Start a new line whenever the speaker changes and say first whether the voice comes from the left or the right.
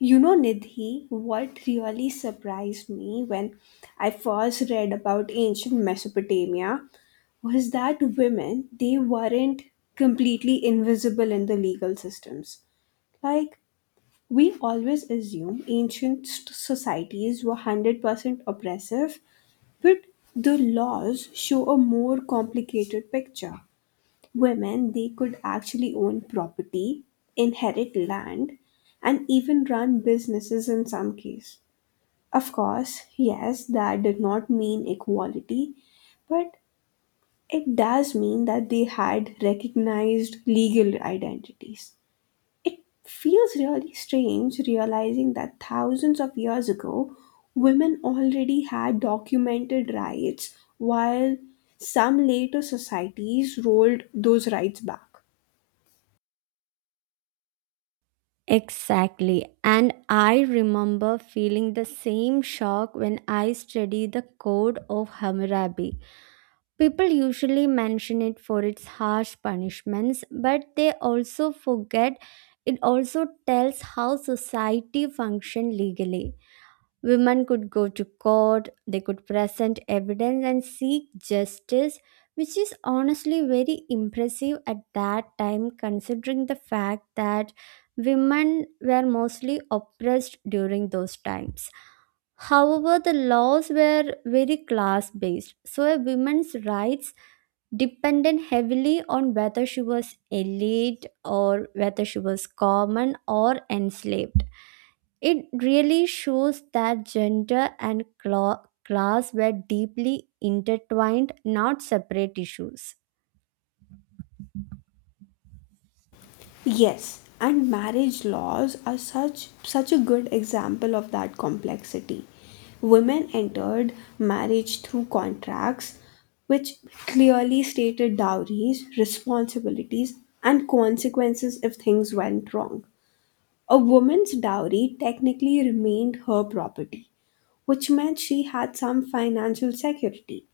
left: You know, Nidhi, what really surprised me when I first read about ancient Mesopotamia was that women, they weren't completely invisible in the legal systems. Like, we always assume societies were 100% oppressive, but the laws show a more complicated picture. Women, they could actually own property, inherit land, and even run businesses in some case. Of course, yes, that did not mean equality, but it does mean that they had recognized legal identities. It feels really strange realizing that thousands of years ago women already had documented rights while some later societies rolled those rights back.
right: Exactly. And I remember feeling the same shock when I studied the Code of Hammurabi. People usually mention it for its harsh punishments, but they also forget it also tells how society functioned legally. Women could go to court, they could present evidence and seek justice, which is honestly very impressive at that time, considering the fact that women were mostly oppressed during those times. However, the laws were very class based, so a woman's rights depended heavily on whether she was elite or whether she was common or enslaved. It really shows that gender and class were deeply intertwined, not separate issues.
left: Yes, and marriage laws are such a good example of that complexity. Women entered marriage through contracts which clearly stated dowries, responsibilities, and consequences if things went wrong. A woman's dowry technically remained her property, which meant she had some financial security.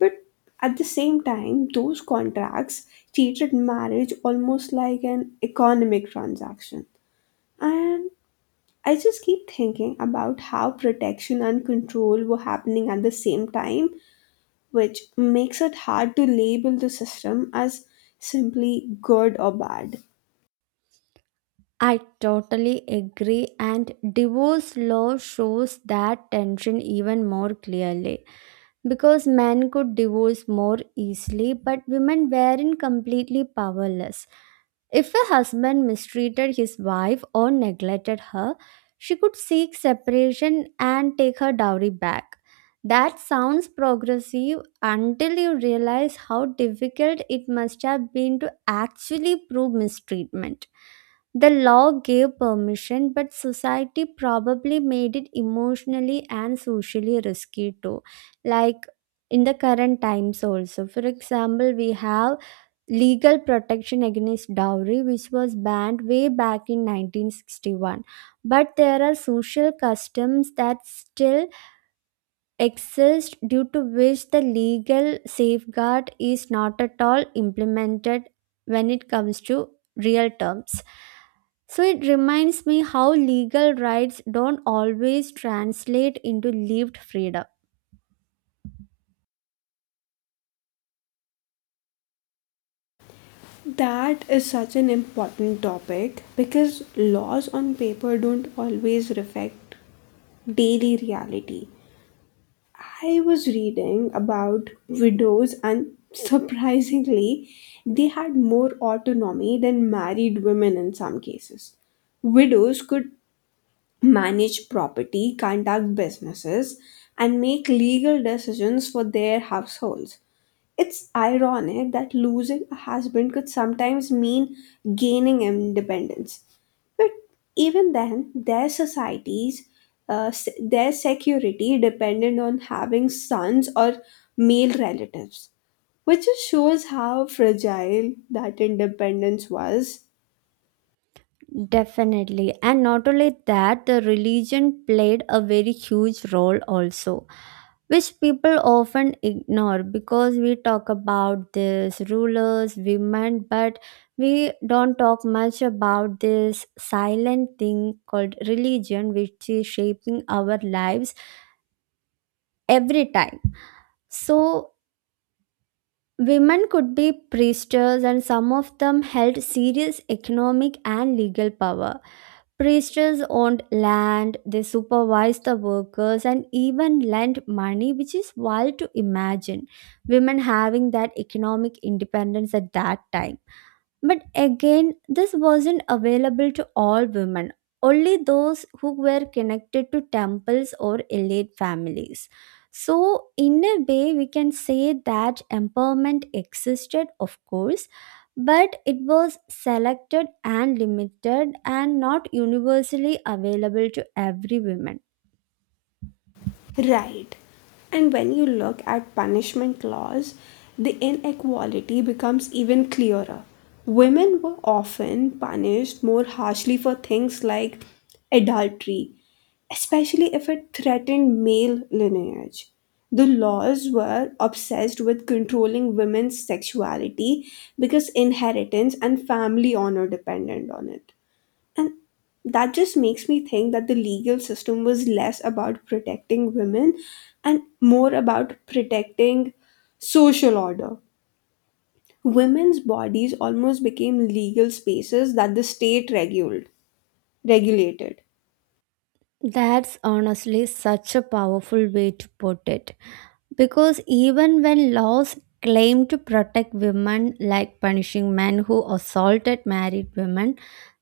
left: But at the same time, those contracts treated marriage almost like an economic transaction. And I just keep thinking about how protection and control were happening at the same time, which makes it hard to label the system as simply good or bad.
right: I totally agree, and divorce law shows that tension even more clearly. Because men could divorce more easily, but women weren't completely powerless. If a husband mistreated his wife or neglected her, she could seek separation and take her dowry back. That sounds progressive until you realize how difficult it must have been to actually prove mistreatment the law gave permission, but society probably made it emotionally and socially risky too. Like in the current times, also. For example, we have legal protection against dowry, which was banned way back in 1961. But there are social customs that still exist due to which the legal safeguard is not at all implemented when it comes to real terms. So it reminds me how legal rights don't always translate into lived freedom.
left: That is such an important topic because laws on paper don't always reflect daily reality. I was reading about widows, and surprisingly, they had more autonomy than married women in some cases. Widows could manage property, conduct businesses, and make legal decisions for their households. It's ironic that losing a husband could sometimes mean gaining independence. But even then, their societies, their security depended on having sons or male relatives, which just shows how fragile that independence was.
right: Definitely. And not only that, the religion played a very huge role also, which people often ignore because we talk about this rulers, women, but we don't talk much about this silent thing called religion, which is shaping our lives every time. So women could be priestesses, and some of them held serious economic and legal power. Priestesses owned land, they supervised the workers, and even lent money, which is wild to imagine women having that economic independence at that time. But again, this wasn't available to all women, only those who were connected to temples or elite families. So, in a way, we can say that empowerment existed, of course, but it was selected and limited and not universally available to every woman.
left: Right. And when you look at punishment laws, the inequality becomes even clearer. Women were often punished more harshly for things like adultery, especially if it threatened male lineage. The laws were obsessed with controlling women's sexuality because inheritance and family honor depended on it. And that just makes me think that the legal system was less about protecting women and more about protecting social order. Women's bodies almost became legal spaces that the state regulated.
right: That's honestly such a powerful way to put it. Because even when laws claim to protect women, like punishing men who assaulted married women,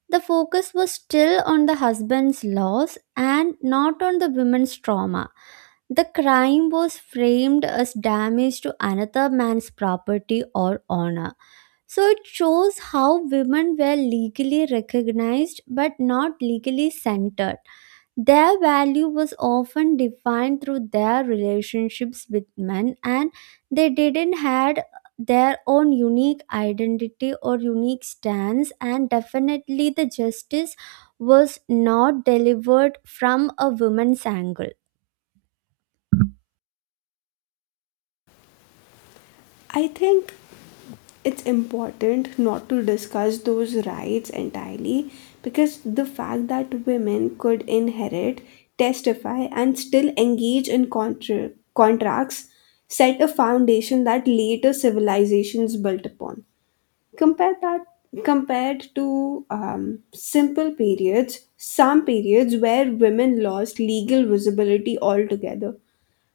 right: the focus was still on the husband's loss and not on the woman's trauma. The crime was framed as damage to another man's property or honor. So it shows how women were legally recognized but not legally centered. Their value was often defined through their relationships with men and they didn't had their own unique identity or unique stance and definitely the justice was not delivered from a woman's angle.
left: I think it's important not to discuss those rights entirely because the fact that women could inherit, testify, and still engage in contracts set a foundation that later civilizations built upon. Compare that Compared to simple periods, some periods where women lost legal visibility altogether,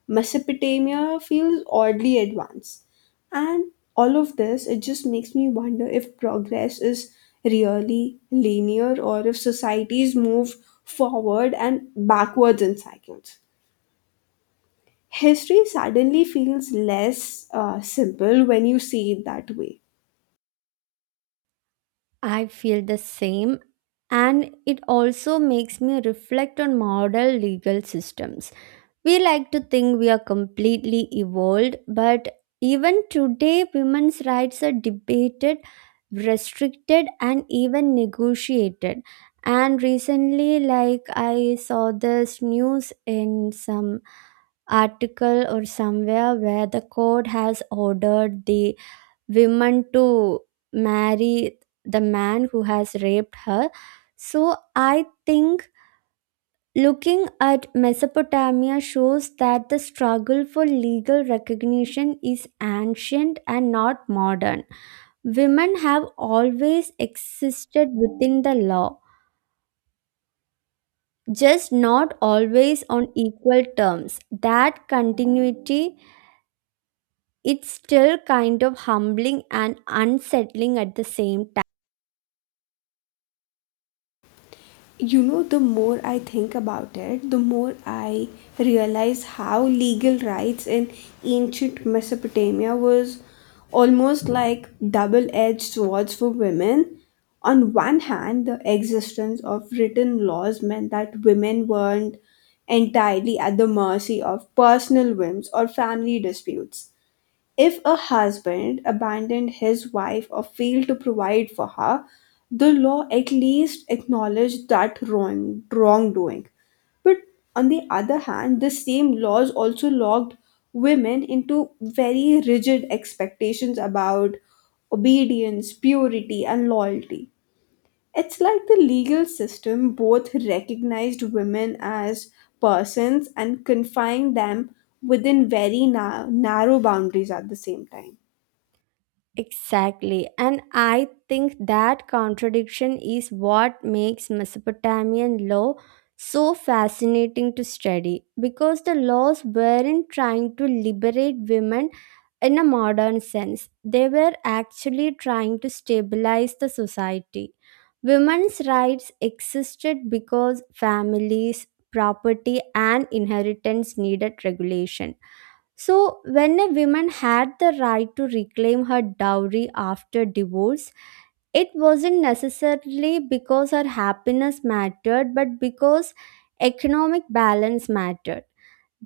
left: Mesopotamia feels oddly advanced. And all of this, it just makes me wonder if progress is really linear or if societies move forward and backwards in cycles. History suddenly feels less simple when you see it that way.
right: I feel the same, and it also makes me reflect on modern legal systems. We like to think we are completely evolved, but even today women's rights are debated, restricted, and even negotiated. And recently, like, I saw this news in some article or somewhere where the court has ordered the woman to marry the man who has raped her. So I think looking at Mesopotamia shows that the struggle for legal recognition is ancient and not modern. Women have always existed within the law, just not always on equal terms. That continuity, it's still kind of humbling and unsettling at the same time.
left: You know, the more I think about it, the more I realize how legal rights in ancient Mesopotamia was almost like double-edged swords for women. On one hand, the existence of written laws meant that women weren't entirely at the mercy of personal whims or family disputes. If a husband abandoned his wife or failed to provide for her, the law at least acknowledged that wrongdoing. But on the other hand, the same laws also locked women into very rigid expectations about obedience, purity, and loyalty. It's like the legal system both recognized women as persons and confined them within narrow boundaries at the same time.
right: Exactly. And I think that contradiction is what makes Mesopotamian law so fascinating to study because the laws weren't trying to liberate women in a modern sense, they were actually trying to stabilize the society. Women's rights existed because families, property, and inheritance needed regulation. So, when a woman had the right to reclaim her dowry after divorce, it wasn't necessarily because her happiness mattered, but because economic balance mattered.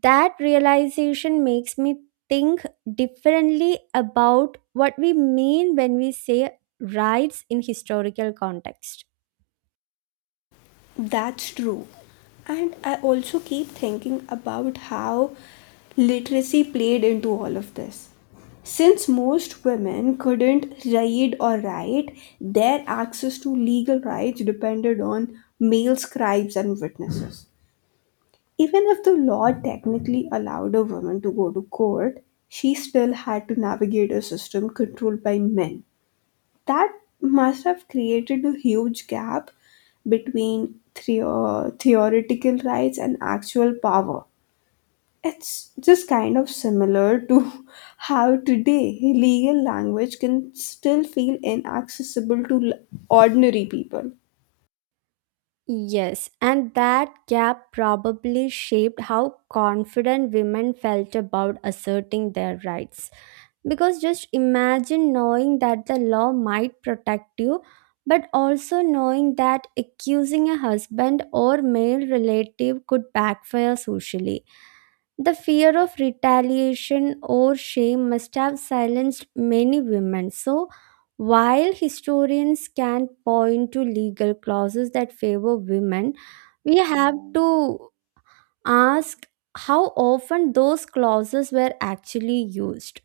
right: That realization makes me think differently about what we mean when we say rights in historical context.
left: That's true. And I also keep thinking about how literacy played into all of this. Since most women couldn't read or write, their access to legal rights depended on male scribes and witnesses. Even if the law technically allowed a woman to go to court, she still had to navigate a system controlled by men. That must have created a huge gap between theoretical rights and actual power. It's just kind of similar to how today legal language can still feel inaccessible to ordinary people.
right: Yes, and that gap probably shaped how confident women felt about asserting their rights. Because just imagine knowing that the law might protect you, but also knowing that accusing a husband or male relative could backfire socially. The fear of retaliation or shame must have silenced many women. So, while historians can point to legal clauses that favor women, we have to ask how often those clauses were actually used.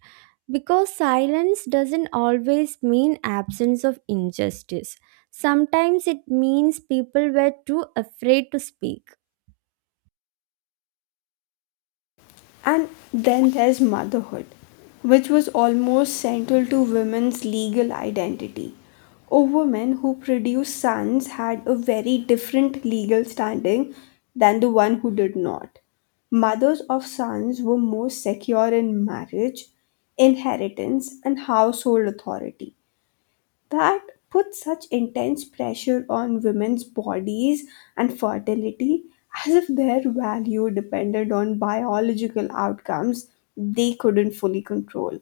right: Because silence doesn't always mean absence of injustice. Sometimes it means people were too afraid to speak.
left: And then there's motherhood, which was almost central to women's legal identity. A woman who produced sons had a very different legal standing than the one who did not. Mothers of sons were more secure in marriage, inheritance, and household authority. That puts such intense pressure on women's bodies and fertility, as if their value depended on biological outcomes they couldn't fully control.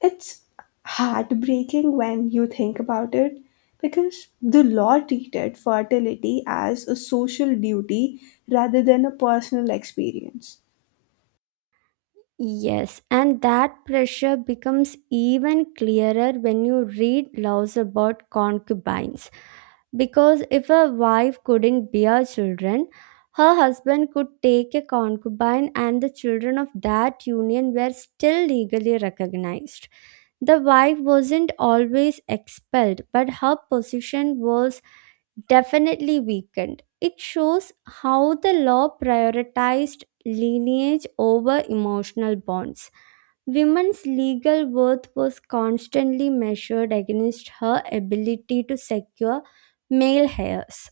left: It's heartbreaking when you think about it because the law treated fertility as a social duty rather than a personal experience.
right: Yes, and that pressure becomes even clearer when you read laws about concubines. Because if a wife couldn't bear children, her husband could take a concubine, and the children of that union were still legally recognized. The wife wasn't always expelled, but her position was definitely weakened. It shows how the law prioritized lineage over emotional bonds. Women's legal worth was constantly measured against her ability to secure male heirs.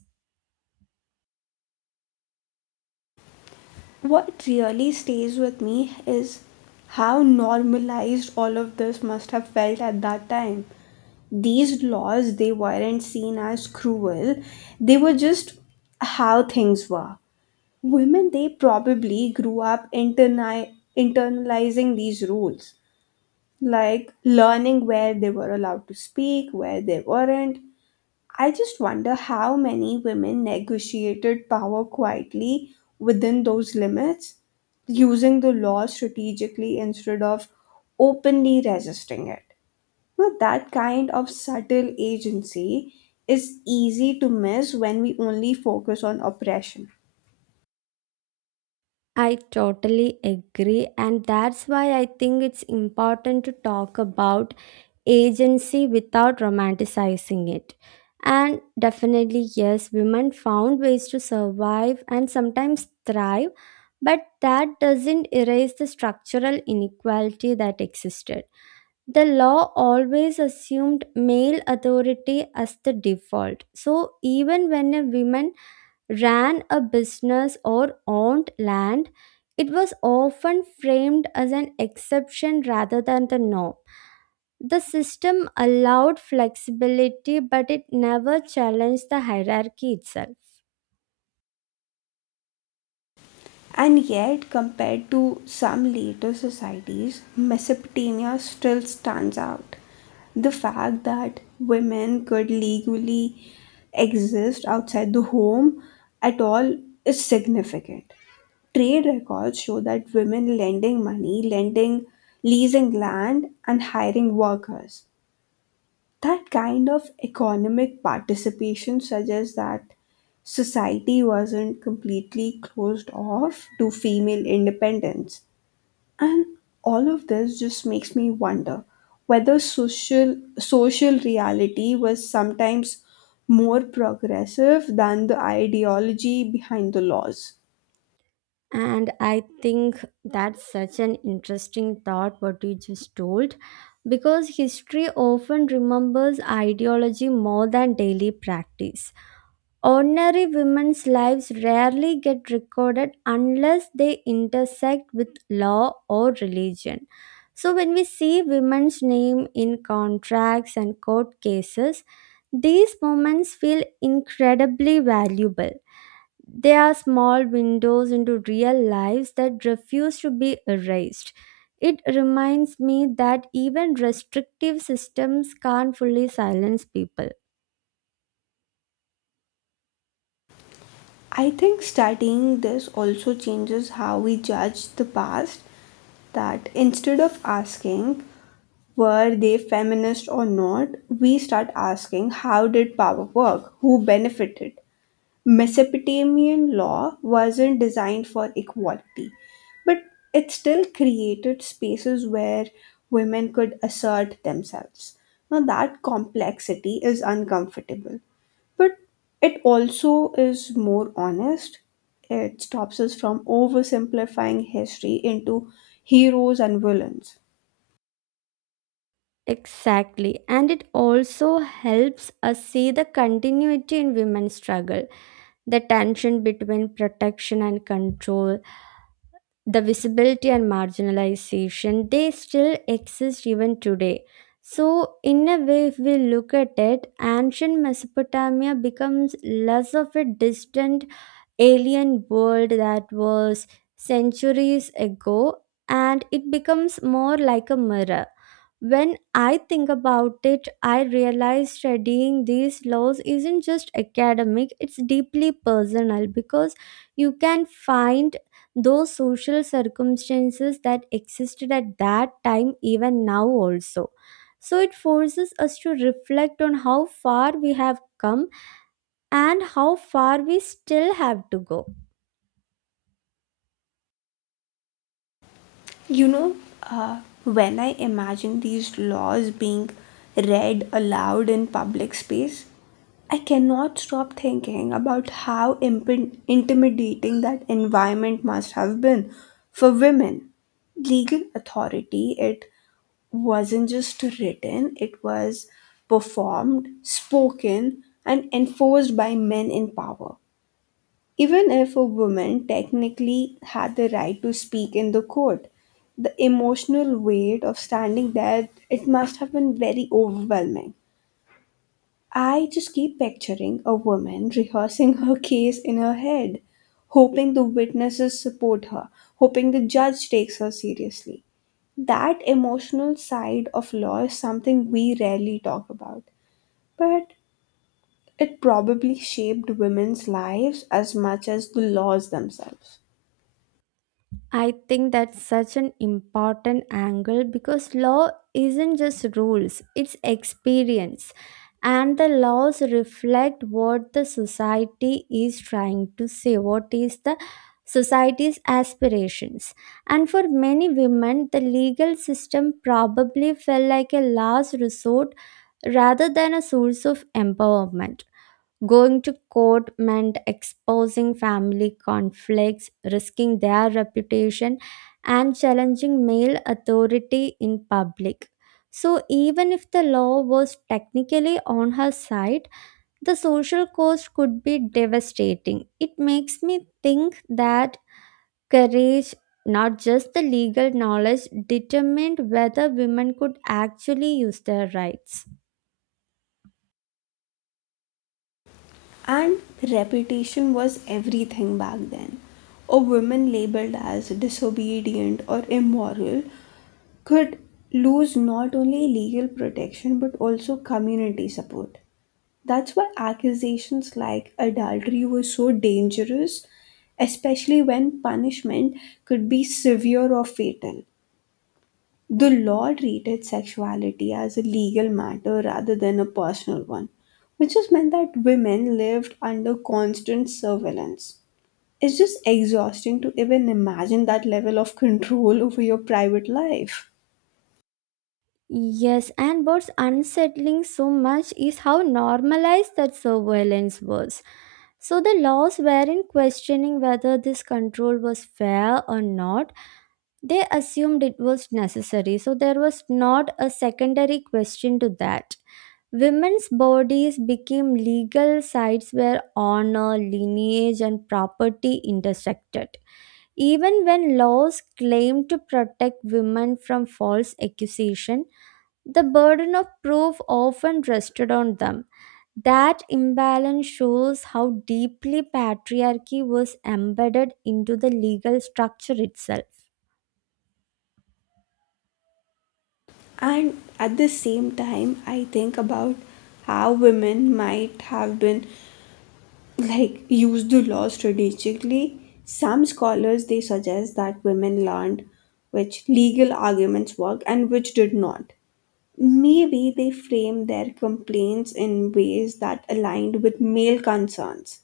left: What really stays with me is how normalized all of this must have felt at that time. These laws, they weren't seen as cruel, they were just how things were. Women, they probably grew up internalizing these rules, like learning where they were allowed to speak, where they weren't. I just wonder how many women negotiated power quietly within those limits, using the law strategically instead of openly resisting it. Now, that kind of subtle agency is easy to miss when we only focus on oppression.
right: I totally agree, and that's why I think it's important to talk about agency without romanticizing it. And definitely, yes, women found ways to survive and sometimes thrive, but that doesn't erase the structural inequality that existed. The law always assumed male authority as the default. So, even when a woman ran a business or owned land, it was often framed as an exception rather than the norm. The system allowed flexibility, but it never challenged the hierarchy itself.
left: And yet, compared to some later societies, Mesopotamia still stands out. The fact that women could legally exist outside the home at all is significant. Trade records show that women lending, leasing land, and hiring workers, that kind of economic participation suggests that society wasn't completely closed off to female independence. And all of this just makes me wonder whether social reality was sometimes more progressive than the ideology behind the laws.
right: And I think that's such an interesting thought, what you just told, because history often remembers ideology more than daily practice. Ordinary women's lives rarely get recorded unless they intersect with law or religion. So, when we see women's name in contracts and court cases, these moments feel incredibly valuable. They are small windows into real lives that refuse to be erased. It reminds me that even restrictive systems can't fully silence people.
left: I think studying this also changes how we judge the past, that instead of asking, were they feminist or not, we start asking, how did power work? Who benefited? Mesopotamian law wasn't designed for equality, but it still created spaces where women could assert themselves. Now, that complexity is uncomfortable, but it also is more honest. It stops us from oversimplifying history into heroes and villains.
right: Exactly, and it also helps us see the continuity in women's struggle, the tension between protection and control, the visibility and marginalization they still exist even today. So, in a way, if we look at it, ancient Mesopotamia becomes less of a distant alien world that was centuries ago, and it becomes more like a mirror. When I think about it, I realize studying these laws isn't just academic, it's deeply personal because you can find those social circumstances that existed at that time, even now, also. So it forces us to reflect on how far we have come and how far we still have to go.
left: You know, when I imagine these laws being read aloud in public space, I cannot stop thinking about how intimidating that environment must have been for women. Legal authority, it wasn't just written, it was performed, spoken, and enforced by men in power. Even if a woman technically had the right to speak in the court, the emotional weight of standing there, it must have been very overwhelming. I just keep picturing a woman rehearsing her case in her head, hoping the witnesses support her, hoping the judge takes her seriously. That emotional side of law is something we rarely talk about, but it probably shaped women's lives as much as the laws themselves.
right: I think that's such an important angle because law isn't just rules, it's experience. And the laws reflect what the society is trying to say, what is the society's aspirations. And for many women, the legal system probably felt like a last resort rather than a source of empowerment. Going to court meant exposing family conflicts, risking their reputation, and challenging male authority in public. So, even if the law was technically on her side, the social cost could be devastating. It makes me think that courage, not just the legal knowledge, determined whether women could actually use their rights.
left: And reputation was everything back then. A woman labeled as disobedient or immoral could lose not only legal protection but also community support. That's why accusations like adultery were so dangerous, especially when punishment could be severe or fatal. The law treated sexuality as a legal matter rather than a personal one, which just meant that women lived under constant surveillance. It's just exhausting to even imagine that level of control over your private life.
right: Yes, and what's unsettling so much is how normalized that surveillance was. So the laws weren't questioning whether this control was fair or not. They assumed it was necessary, so there was not a secondary question to that. Women's bodies became legal sites where honor, lineage, and property intersected. Even when laws claimed to protect women from false accusation, the burden of proof often rested on them. That imbalance shows how deeply patriarchy was embedded into the legal structure itself.
left: And at the same time, I think about how women might have been like used the law strategically. Some scholars, they suggest that women learned which legal arguments worked and which did not. Maybe they framed their complaints in ways that aligned with male concerns,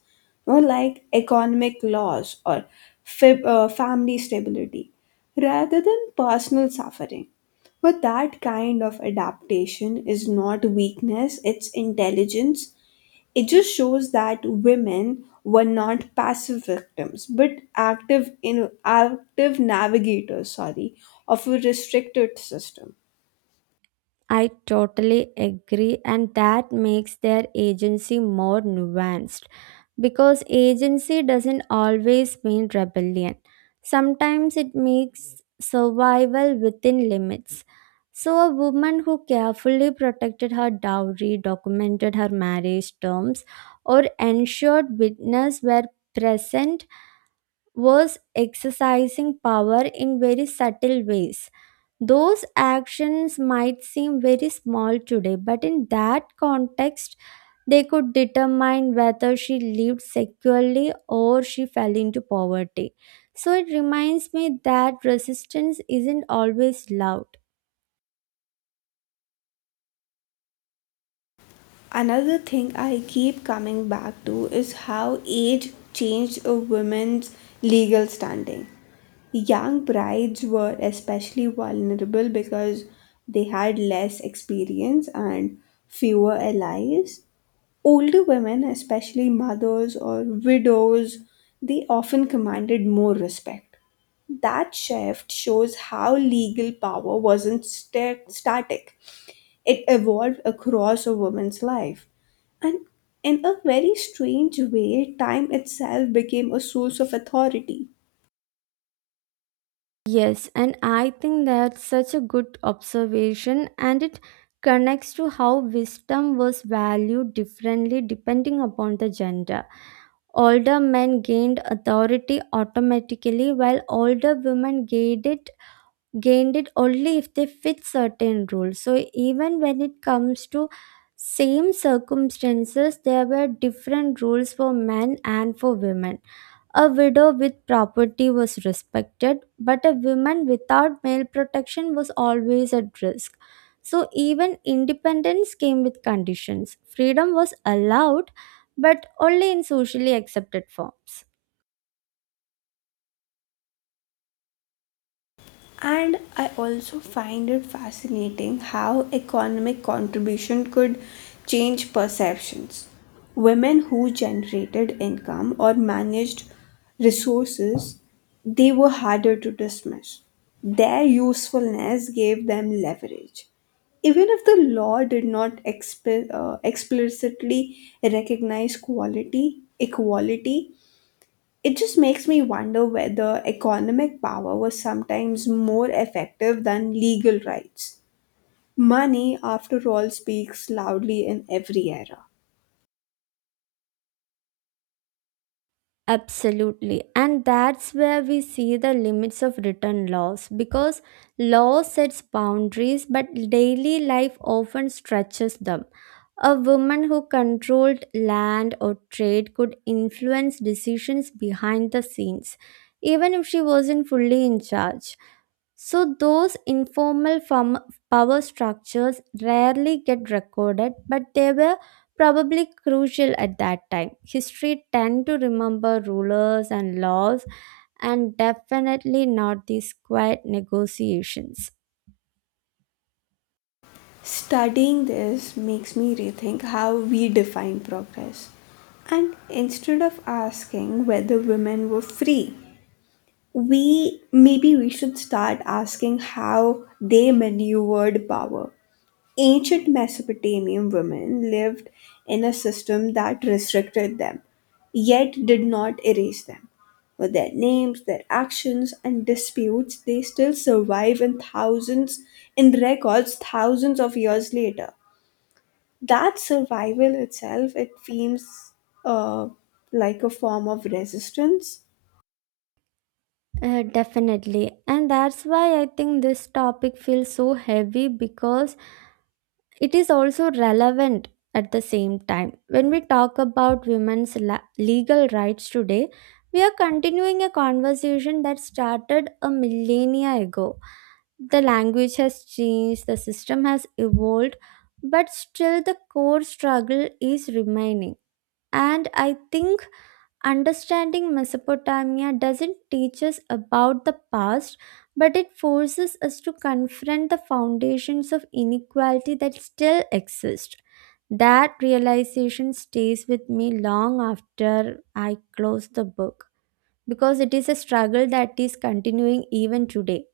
left: you know, like economic loss or family stability, rather than personal suffering. But that kind of adaptation is not weakness, it's intelligence. It just shows that women were not passive victims, but active navigators, sorry, of a restricted system.
right: I totally agree, and that makes their agency more nuanced because agency doesn't always mean rebellion. Sometimes it means survival within limits. So, a woman who carefully protected her dowry, documented her marriage terms, or ensured witnesses were present was exercising power in very subtle ways. Those actions might seem very small today, but in that context, they could determine whether she lived securely or she fell into poverty. So it reminds me that resistance isn't always loud.
left: Another thing I keep coming back to is how age changed a woman's legal standing. Young brides were especially vulnerable because they had less experience and fewer allies. Older women, especially mothers or widows, they often commanded more respect. That shift shows how legal power wasn't sta- static. It evolved across a woman's life. And in a very strange way, time itself became a source of authority.
right: Yes, and I think that's such a good observation, and it connects to how wisdom was valued differently depending upon the gender. Older men gained authority automatically, while older women gained it only if they fit certain rules. So even when it comes to same circumstances, there were different rules for men and for women. A widow with property was respected, but a woman without male protection was always at risk. So, even independence came with conditions. Freedom was allowed, but only in socially accepted forms.
left: And I also find it fascinating how economic contribution could change perceptions. Women who generated income or managed resources, they were harder to dismiss. Their usefulness gave them leverage. Even if the law did not explicitly recognize equality, it just makes me wonder whether economic power was sometimes more effective than legal rights. Money, after all, speaks loudly in every era.
right: Absolutely. And that's where we see the limits of written laws because law sets boundaries, but daily life often stretches them. A woman who controlled land or trade could influence decisions behind the scenes, even if she wasn't fully in charge. So, those informal power structures rarely get recorded, but they were probably crucial at that time. History tend to remember rulers and laws, and definitely not these quiet negotiations.
left: Studying this makes me rethink how we define progress. And instead of asking whether women were free, we maybe we should start asking how they maneuvered power. Ancient Mesopotamian women lived in a system that restricted them, yet did not erase them. With their names, their actions, and disputes, they still survive in thousands, in records thousands of years later. That survival itself, it seems uh, like a form of resistance.
right: Definitely. And that's why I think this topic feels so heavy because it is also relevant at the same time. When we talk about women's legal rights today, we are continuing a conversation that started a millennia ago. The language has changed, the system has evolved, but still the core struggle is remaining. And I think understanding Mesopotamia doesn't teach us about the past, but it forces us to confront the foundations of inequality that still exist. That realization stays with me long after I close the book because it is a struggle that is continuing even today.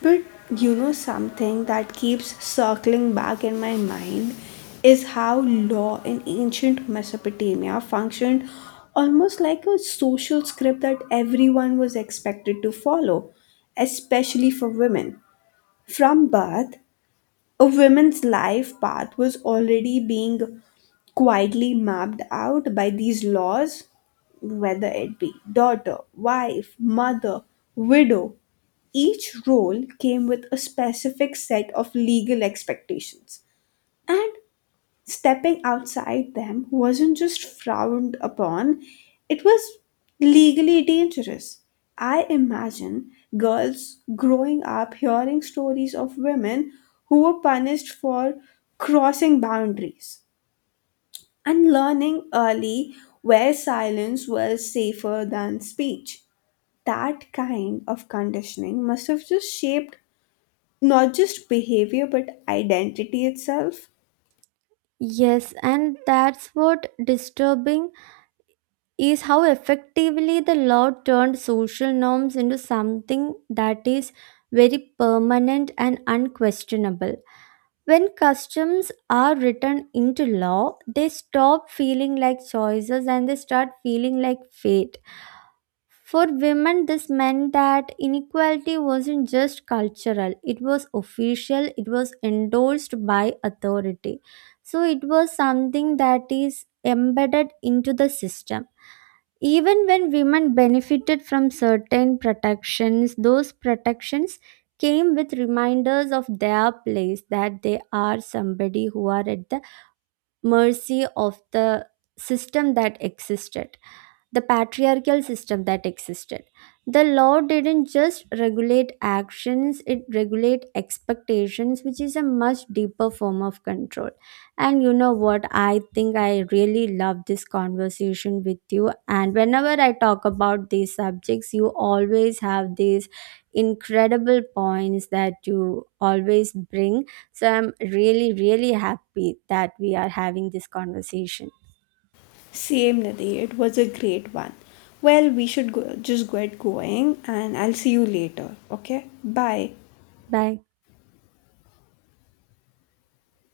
left: But you know, something that keeps circling back in my mind is how law in ancient Mesopotamia functioned almost like a social script that everyone was expected to follow, especially for women. From birth, a woman's life path was already being quietly mapped out by these laws, whether it be daughter, wife, mother, widow. Each role came with a specific set of legal expectations, and stepping outside them wasn't just frowned upon, it was legally dangerous. I imagine girls growing up hearing stories of women who were punished for crossing boundaries and learning early where silence was safer than speech. That kind of conditioning must have just shaped not just behavior but identity itself.
right: Yes, and that's what disturbing is how effectively the law turned social norms into something that is very permanent and unquestionable. When customs are written into law, they stop feeling like choices and they start feeling like fate. For women, this meant that inequality wasn't just cultural, it was official, it was endorsed by authority. So it was something that is embedded into the system. Even when women benefited from certain protections, those protections came with reminders of their place, that they are somebody who are at the mercy of the system that existed, the patriarchal system that existed. The law didn't just regulate actions, it regulate expectations, which is a much deeper form of control. And you know what? I think I really love this conversation with you. And whenever I talk about these subjects, you always have these incredible points that you always bring, so I'm really, really happy that we are having this conversation.
left: Same, Nadi, it was a great one. Well, we should go, just get going and I'll see you later. Okay? Bye.
right: Bye.